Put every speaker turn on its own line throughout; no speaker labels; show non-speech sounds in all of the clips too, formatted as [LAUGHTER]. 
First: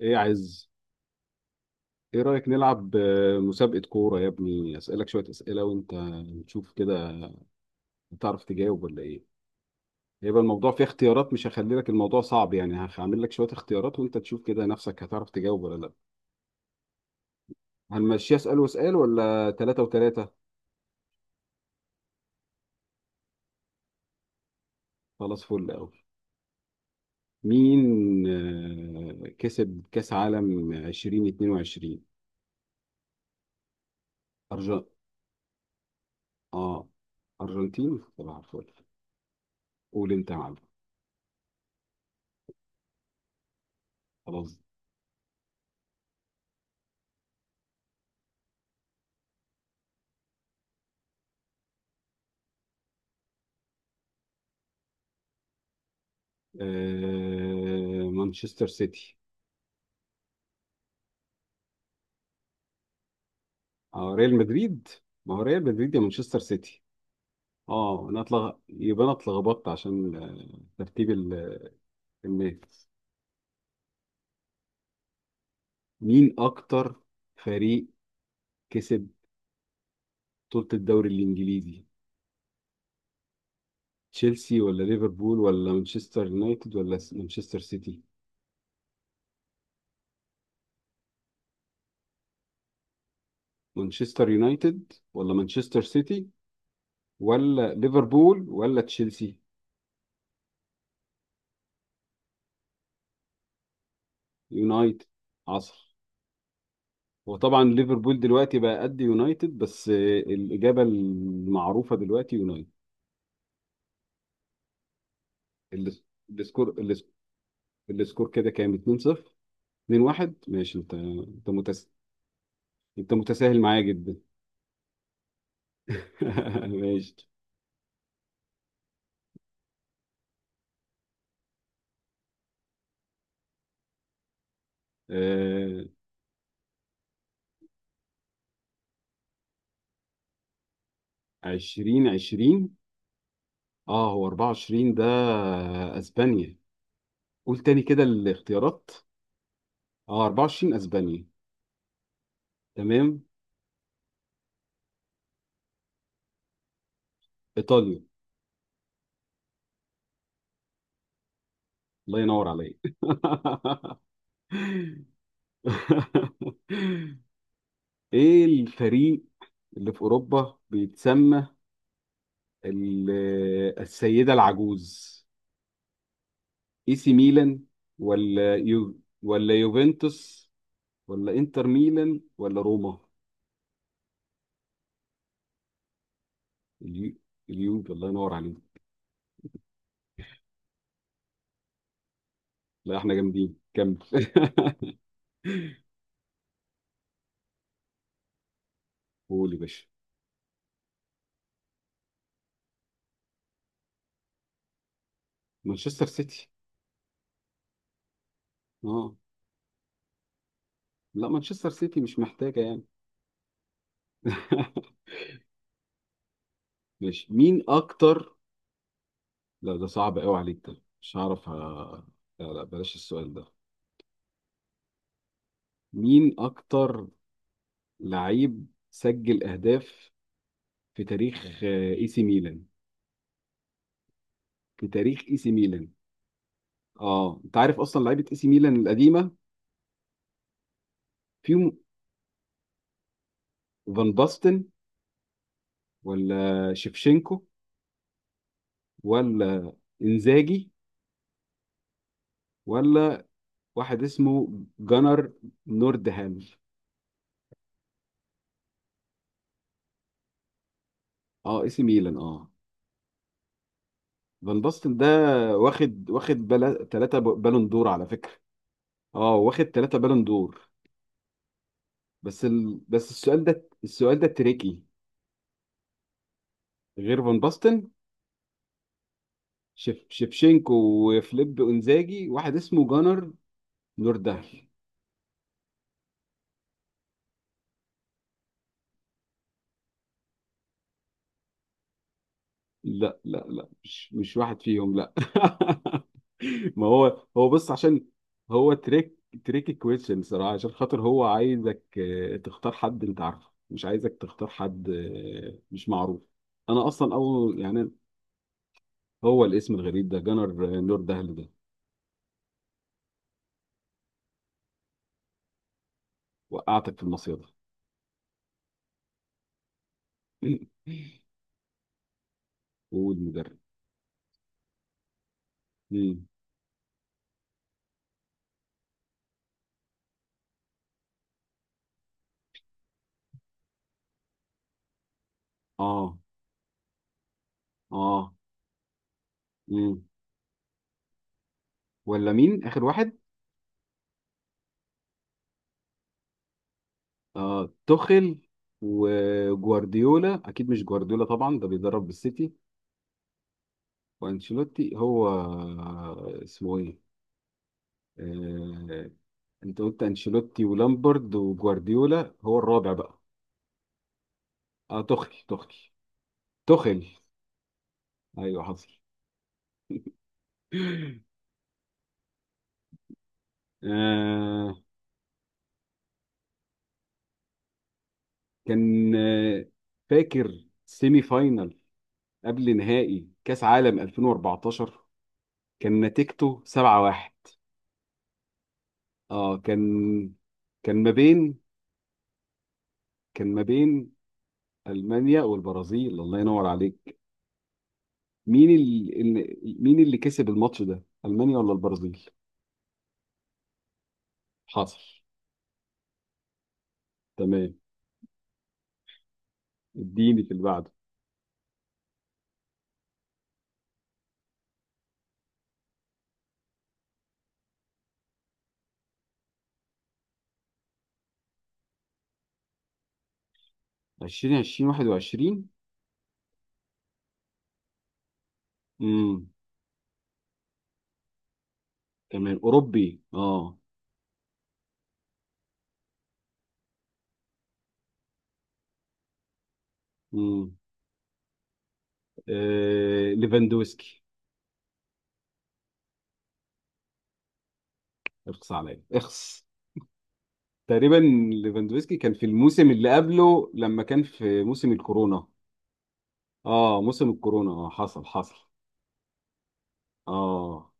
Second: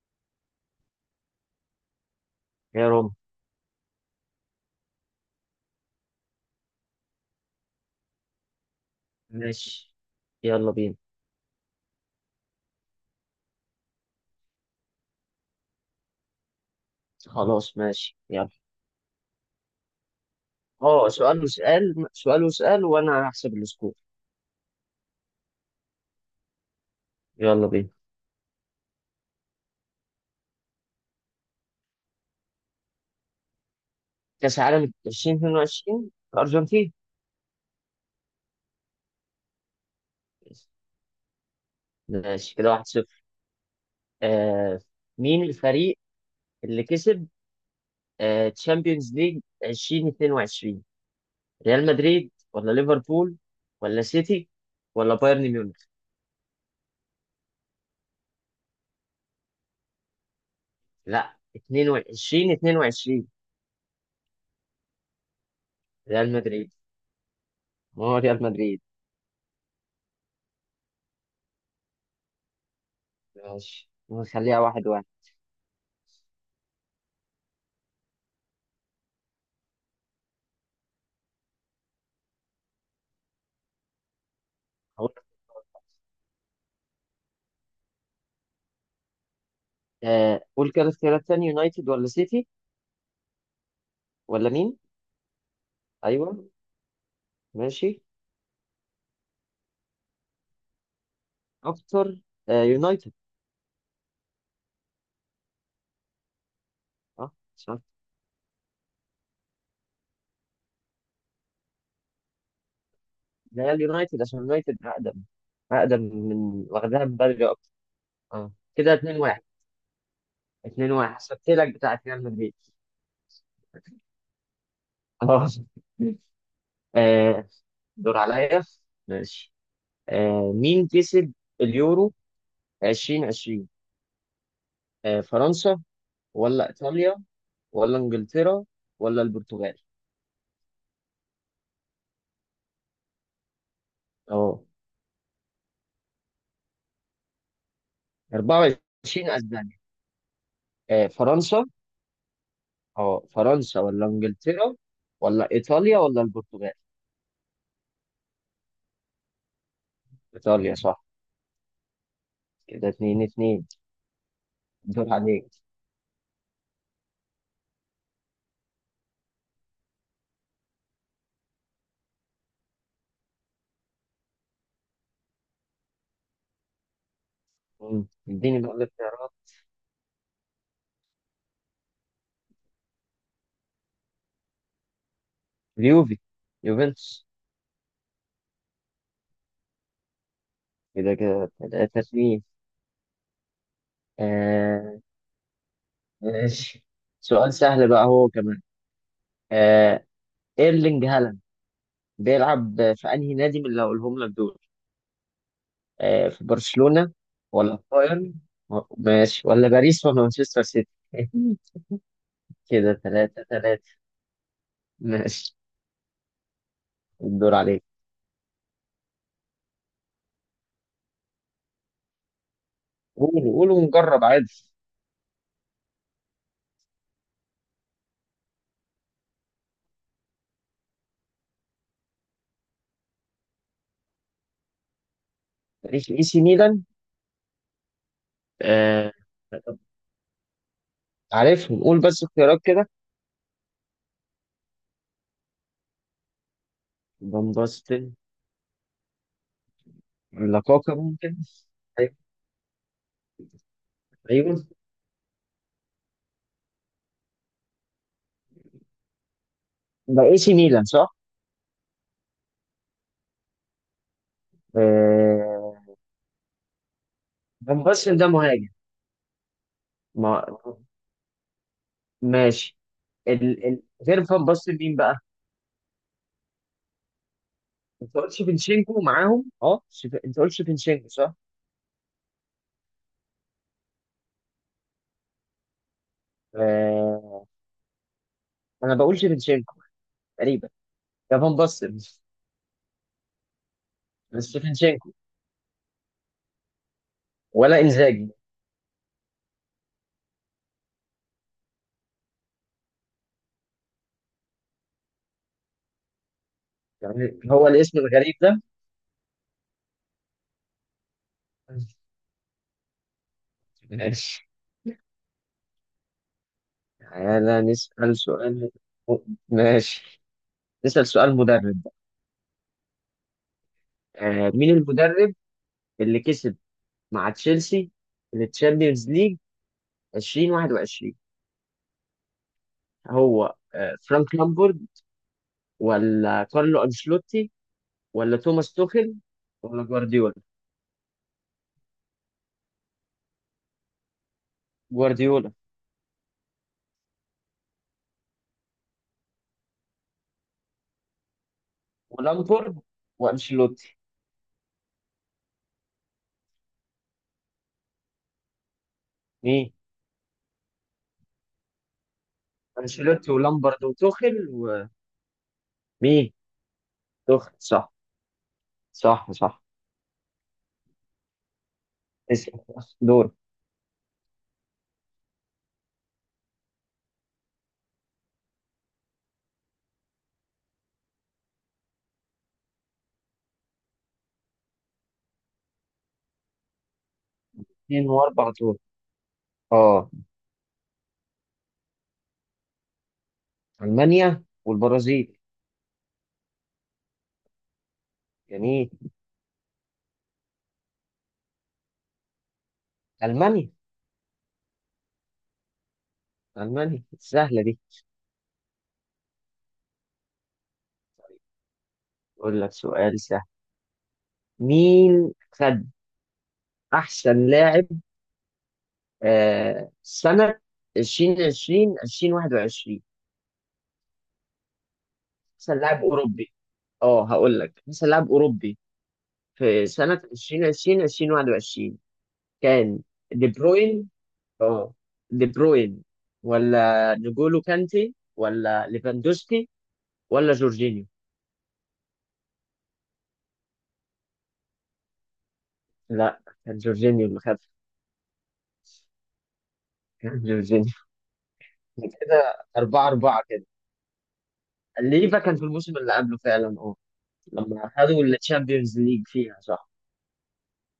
ايه عايز ايه رأيك
يا
نلعب
رب.
مسابقة كورة يا ابني، اسألك شوية أسئلة وانت نشوف كده تعرف تجاوب ولا ايه؟
ماشي،
هيبقى
يلا
الموضوع فيه
بينا.
اختيارات، مش هخلي لك الموضوع صعب يعني هعمل لك شوية اختيارات وانت تشوف كده نفسك هتعرف تجاوب ولا لا.
خلاص ماشي
هنمشيها
يلا.
اسأل واسأل ولا تلاتة وتلاتة؟
اه، سؤال وسؤال وانا هحسب السكور.
خلاص فل قوي.
يلا بينا.
مين كسب كأس عالم 2022؟
كاس
أرجن
عالم 2022،
اه
الارجنتين.
أرجنتين طبعا، فل. قول انت يا معلم.
ماشي كده، 1-0.
خلاص.
آه مين الفريق اللي كسب؟ تشامبيونز ليج 2022، ريال مدريد ولا ليفربول ولا سيتي ولا بايرن ميونخ؟
مانشستر سيتي.
لا، 22، 22
اه ريال مدريد. ما هو ريال مدريد يا
ريال
مانشستر
مدريد.
سيتي.
ما
اه
هو
انا
ريال
اتلغ،
مدريد.
يبقى انا اتلخبطت عشان ترتيب الناس.
ماشي نخليها واحد واحد.
مين اكتر فريق كسب بطولة الدوري الانجليزي؟ تشيلسي ولا ليفربول ولا مانشستر يونايتد ولا مانشستر سيتي.
قول كده اختيارات تاني، يونايتد ولا سيتي
مانشستر
ولا مين؟
يونايتد ولا مانشستر سيتي
ايوه
ولا
ماشي.
ليفربول ولا تشيلسي.
اكتر؟ يونايتد.
يونايتد عصر.
اه
وطبعا
صح،
ليفربول دلوقتي بقى قد يونايتد، بس الإجابة المعروفة دلوقتي يونايتد.
ريال يونايتد عشان يونايتد اقدم، اقدم
الس-
من،
السكور الس-
واخدها من بدري اكتر.
السكور كده
اه
كام؟
كده 2
2-0؟
1
2-1، ماشي.
2 1 حسبت لك بتاعت ريال مدريد.
انت متساهل معايا جدا.
[LAUGHS] خلاص.
[LAUGHS] ماشي.
آه دور عليا. ماشي. مين كسب اليورو 2020؟ فرنسا
آه...
ولا ايطاليا ولا انجلترا ولا البرتغال؟
20 20، اه هو
اه،
24 ده، اسبانيا. قول تاني كده الاختيارات.
24 اسبانيا.
اه 24 اسبانيا.
فرنسا. اه،
تمام.
فرنسا ولا انجلترا ولا ايطاليا ولا البرتغال؟
ايطاليا.
ايطاليا صح.
الله ينور
كده
عليك.
اتنين اتنين. دور عليك.
[LAUGHS] ايه الفريق اللي في اوروبا بيتسمى ال- السيدة العجوز؟ اي سي ميلان
مم.
ولا
اديني بقى
يو
الاختيارات.
ولا يوفنتوس ولا انتر ميلان ولا روما؟
اليوفي،
اليو،
يوفنتوس.
اليو، الله ينور عليك.
كده كده تلاتة اتنين.
لا احنا جامدين، كمل.
آه.
[LAUGHS]
ماشي. سؤال سهل بقى هو كمان.
قول يا باشا.
آه ايرلينج هالاند بيلعب في انهي نادي من اللي هقولهم لك دول؟
مانشستر
في
سيتي.
برشلونة ولا في بايرن
اه
ماشي، ولا باريس ولا مانشستر سيتي؟
لا
[LAUGHS]
مانشستر سيتي مش محتاجه يعني.
كده تلاتة تلاتة.
[LAUGHS]
ماشي،
ماشي.
الدور
مين
عليك.
اكتر؟ لا ده صعب قوي عليك ده، مش هعرف لا لا، بلاش السؤال ده.
قولوا قولوا ونجرب عادي.
مين اكتر لعيب سجل اهداف في تاريخ اي سي ميلان؟
تاريخ اي سي ميلان.
اه انت عارف اصلا لعيبه اي سي ميلان
آه
القديمه. فيهم
عارفهم، قول بس اختيارات كده.
فان باستن، ولا شيفشينكو،
فان باستن
ولا
ولا
انزاجي،
كاكا ممكن؟ أيوة.
ولا واحد اسمه
ايوه،
جنر نوردهام.
ده اي سي ميلان صح؟
اه اي سي ميلان اه. فان باستن ده
آه
تلاتة بالون
فان
دور على
باستن ده
فكره.
مهاجم.
اه واخد تلاتة بالون
ما
دور. بس
ماشي.
السؤال ده، السؤال
غير
ده
فان باستن
تريكي.
مين بقى؟
غير فان باستن،
انت قلت شيفنشينكو معاهم، اه. انت قلت
شيفشينكو
شيفنشينكو صح؟
وفليب انزاجي، واحد اسمه جنر نوردهام.
آه... انا بقول شيفنشينكو تقريبا، ده فان باستن.
لا لا لا مش
بس
واحد فيهم،
شيفنشينكو
لا. [LAUGHS] ما هو هو، بص،
ولا
عشان
انزاجي؟
هو تريك، تريك كويشن صراحة، عشان خاطر هو عايزك تختار حد انت عارفه، مش عايزك تختار حد مش معروف. انا اصلا
يعني
اول
هو
يعني
الاسم الغريب ده.
هو الاسم الغريب ده جنر نور دهل ده،
ماشي.
وقعتك في المصيدة.
تعالى نسأل سؤال. ماشي، نسأل
[LAUGHS]
سؤال مدرب بقى.
والمدرب.
مين المدرب اللي
مم.
كسب مع تشيلسي التشامبيونز ليج 2021؟ هو فرانك لامبورد
اه
ولا كارلو أنشيلوتي
اه
ولا توماس توخيل ولا
مم.
جوارديولا؟
ولا مين اخر واحد؟
جوارديولا
اه توخيل وجوارديولا، اكيد مش جوارديولا طبعا ده بيدرب بالسيتي.
ولامبورد وأنشيلوتي.
وانشيلوتي. هو اسمه ايه؟ آه...
مين؟
انت قلت انشيلوتي ولامبرد وجوارديولا، هو الرابع بقى.
أنشيلوتي ولامبورد وتوخيل.
اه توخيل
ومين؟
توخيل.
توخيل صح.
ايوه حصل.
صح صح. اسأل، دور.
آه... كان آه، فاكر سيمي فاينل قبل نهائي كاس عالم 2014؟ كان نتيجته 7-1.
اتنين واربع دور،
اه كان
اه.
كان ما بين كان ما بين
ألمانيا والبرازيل.
المانيا والبرازيل. الله ينور عليك. مين
جميل،
مين اللي كسب الماتش ده، المانيا ولا البرازيل؟
ألمانيا.
حصل.
ألمانيا سهلة
تمام،
دي.
اديني في اللي بعده.
طيب، أقول لك سؤال سهل. مين خد أحسن لاعب سنة 2020 2021؟
20 20 21.
أحسن لاعب أوروبي. أه، هقول لك أحسن لاعب أوروبي
امم،
في سنة 2020 2021.
تمام،
كان
اوروبي
دي
اه.
بروين. أه دي بروين ولا نجولو كانتي ولا ليفاندوسكي ولا
امم.
جورجينيو؟
آه... ليفاندوسكي.
لا، كان جورجينيو اللي خد.
اخص عليا اخص.
كان جورجينيو.
تقريبا ليفاندوسكي
[LAUGHS]
كان في
كده
الموسم
أربعة
اللي
أربعة.
قبله، لما كان في موسم
ليفا
الكورونا.
كان في الموسم اللي قبله فعلا، اه،
اه موسم الكورونا، اه،
لما
حصل
خدوا
حصل
الشامبيونز ليج فيها صح.
اه.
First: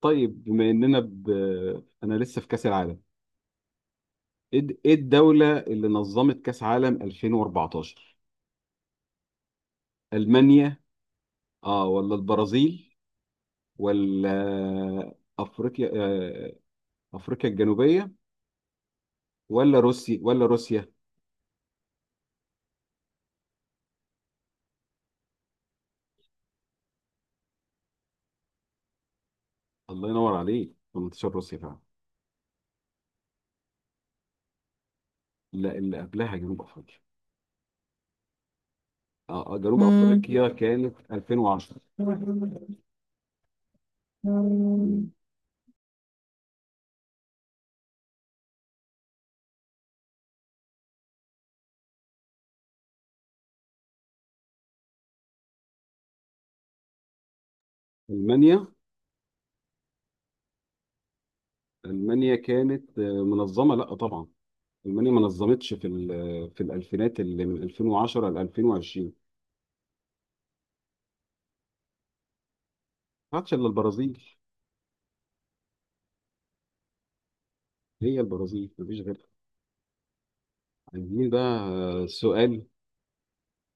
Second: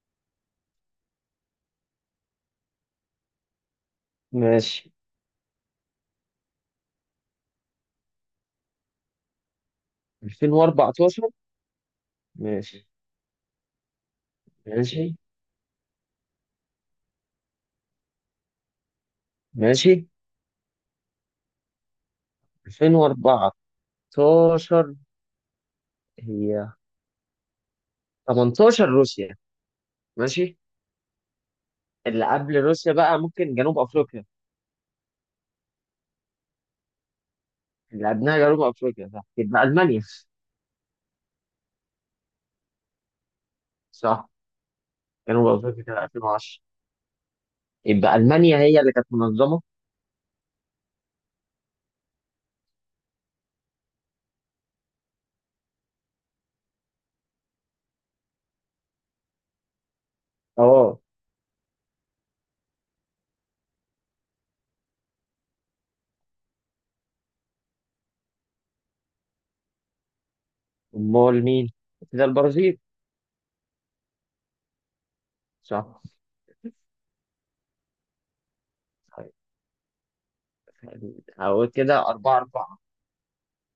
طيب، بما اننا انا لسه في كاس العالم، ايه
ماشي،
إيه الدولة اللي نظمت كأس عالم 2014؟ ألمانيا،
2014.
اه، ولا
ماشي
البرازيل، ولا
ماشي
افريقيا افريقيا الجنوبية، ولا
ماشي.
روسيا.
2014 هي 18، روسيا.
الله ينور
ماشي.
عليك، 18 روسيا فعلا.
اللي قبل روسيا بقى ممكن جنوب افريقيا.
لا اللي قبلها جنوب افريقيا.
اللي قبلها جنوب افريقيا صح،
اه
يبقى
جنوب
المانيا.
افريقيا كانت 2010.
صح، جنوب افريقيا كانت 2010. يبقى المانيا هي اللي كانت منظمه.
ألمانيا.
اه،
ألمانيا كانت منظمة، لا طبعا ألمانيا ما نظمتش في في الألفينات اللي من 2010 ل 2020.
امال مين؟ كده البرازيل.
ما عادش إلا البرازيل.
صح.
هي البرازيل مفيش غيرها.
طيب.
عايزين بقى
هقول كده أربعة
سؤال.
أربعة.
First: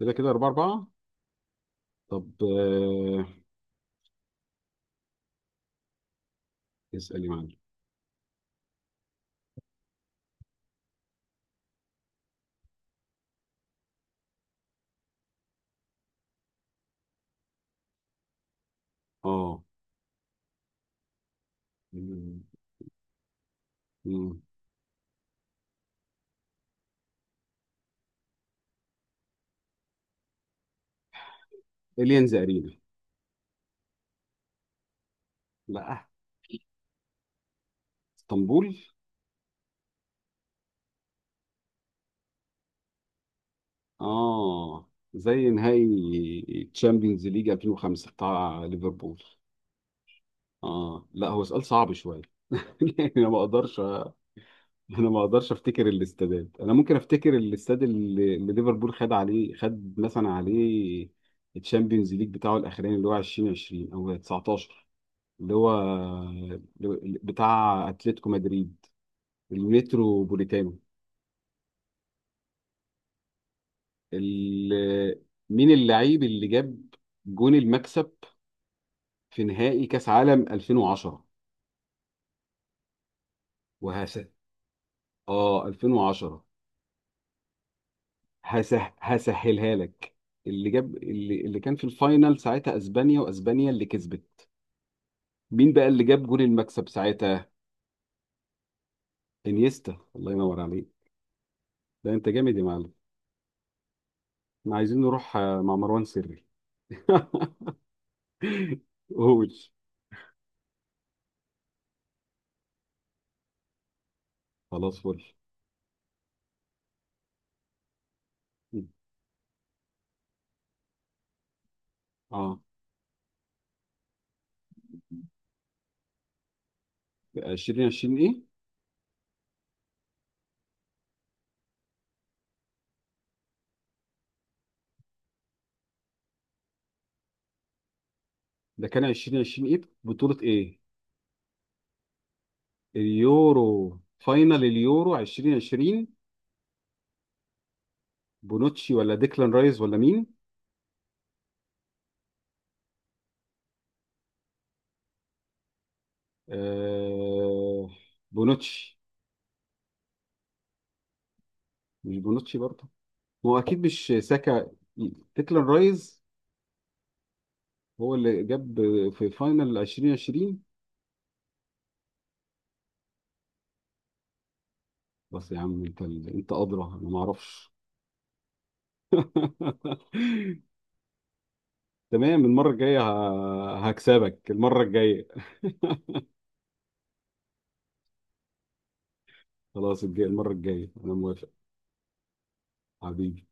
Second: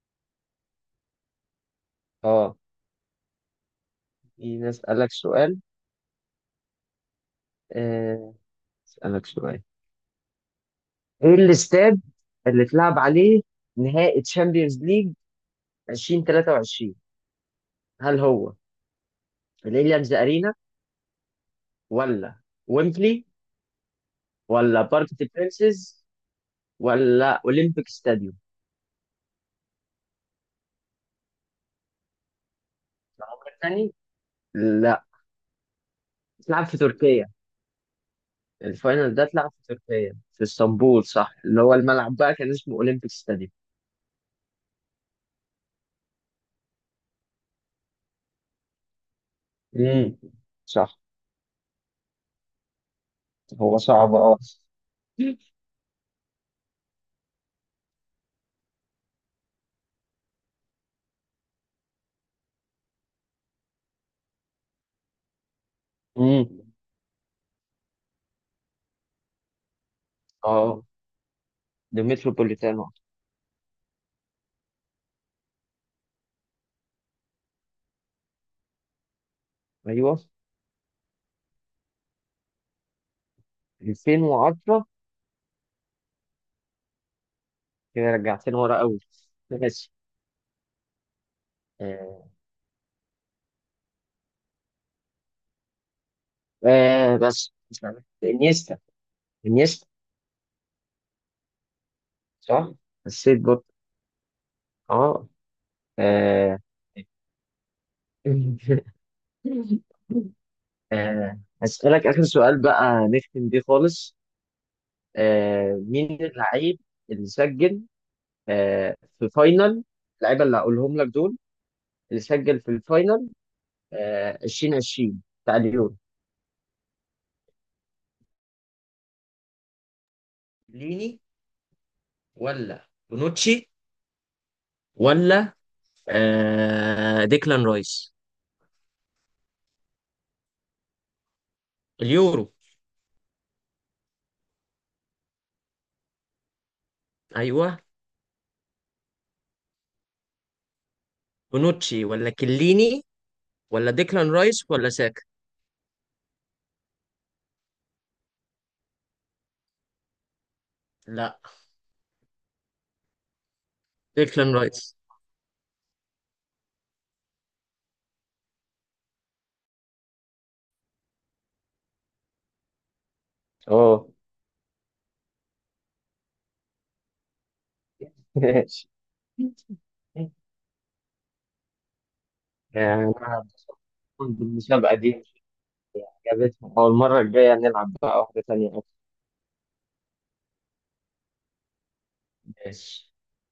كده كده أربعة أربعة. طب
اه، خليني أسألك سؤال.
اسأل يا معلم.
آه، أسألك سؤال. إيه الاستاد اللي اتلعب عليه نهائي تشامبيونز ليج 2023؟ هل هو
اه
الإليانز أرينا ولا ويمبلي ولا بارك دي برينسز ولا أولمبيك ستاديوم؟
إليانز أرينا.
العمر تاني. لا.
لا
اتلعب في تركيا.
اسطنبول.
الفاينل ده اتلعب في تركيا في اسطنبول صح، اللي هو الملعب بقى كان اسمه أولمبيك ستاديوم.
اه زي نهائي تشامبيونز ليج 2005 بتاع ليفربول.
امم. صح.
اه لا هو سؤال صعب شوية. [LAUGHS] يعني أنا ما
هو
أقدرش،
صعب اه.
أنا ما أقدرش أفتكر الاستادات، أنا ممكن أفتكر الاستاد اللي ليفربول خد عليه، خد مثلا عليه التشامبيونز ليج بتاعه الأخراني اللي هو 2020 أو 19، اللي هو
امم.
بتاع اتلتيكو مدريد، المترو بوليتانو.
اه ده متروبوليتانو.
ال- مين اللعيب اللي جاب جون المكسب في نهائي كاس
ايوه
عالم 2010؟ وهس
2010.
اه 2010.
كده رجعتني ورا
هسه
قوي.
هسهلها
ماشي.
لك، اللي جاب اللي كان في
آه.
الفاينل ساعتها اسبانيا، واسبانيا اللي كسبت. مين بقى اللي جاب جون المكسب ساعتها؟
بس مش عارف. انيستا. انيستا.
انيستا، الله ينور عليك، ده انت جامد يا
صح.
معلم.
حسيت برضه.
احنا
اه.
عايزين نروح مع مروان سري.
آه.
[LAUGHS]
[LAUGHS]
قول.
هسألك آخر سؤال بقى نختم بيه خالص.
خلاص فل.
مين اللعيب اللي سجل في فاينل اللعيبة اللي هقولهم لك دول اللي سجل
اه
في الفاينل 2020 بتاع اليورو؟
2020 ايه؟
ليني ولا بونوتشي ولا ديكلان رايس؟
ده كان 2020 ايه، بطولة ايه؟
اليورو،
اليورو. فاينل اليورو 2020.
ايوه.
بونوتشي ولا ديكلان رايز ولا مين؟
بونوتشي ولا كليني ولا ديكلان رايس ولا ساكا؟
آه بونوتشي.
لا،
مش بونوتشي برضه. ما هو اكيد مش
ديكلان
ساكا.
رايس.
ديكلان رايز هو اللي جاب في فاينل 2020.
اه.
بس يا عم انت، انت ادرى انا ما اعرفش.
[LAUGHS] ماشي. يعني
[LAUGHS] تمام، المرة الجاية
أنا اتبسطت
هكسبك المرة
بالمسابقة دي،
الجاية.
عجبتني. أول مرة الجاية نلعب بقى واحدة تانية أكتر.
خلاص الجاي المرة الجاية أنا موافق.
ماشي.
حبيبي.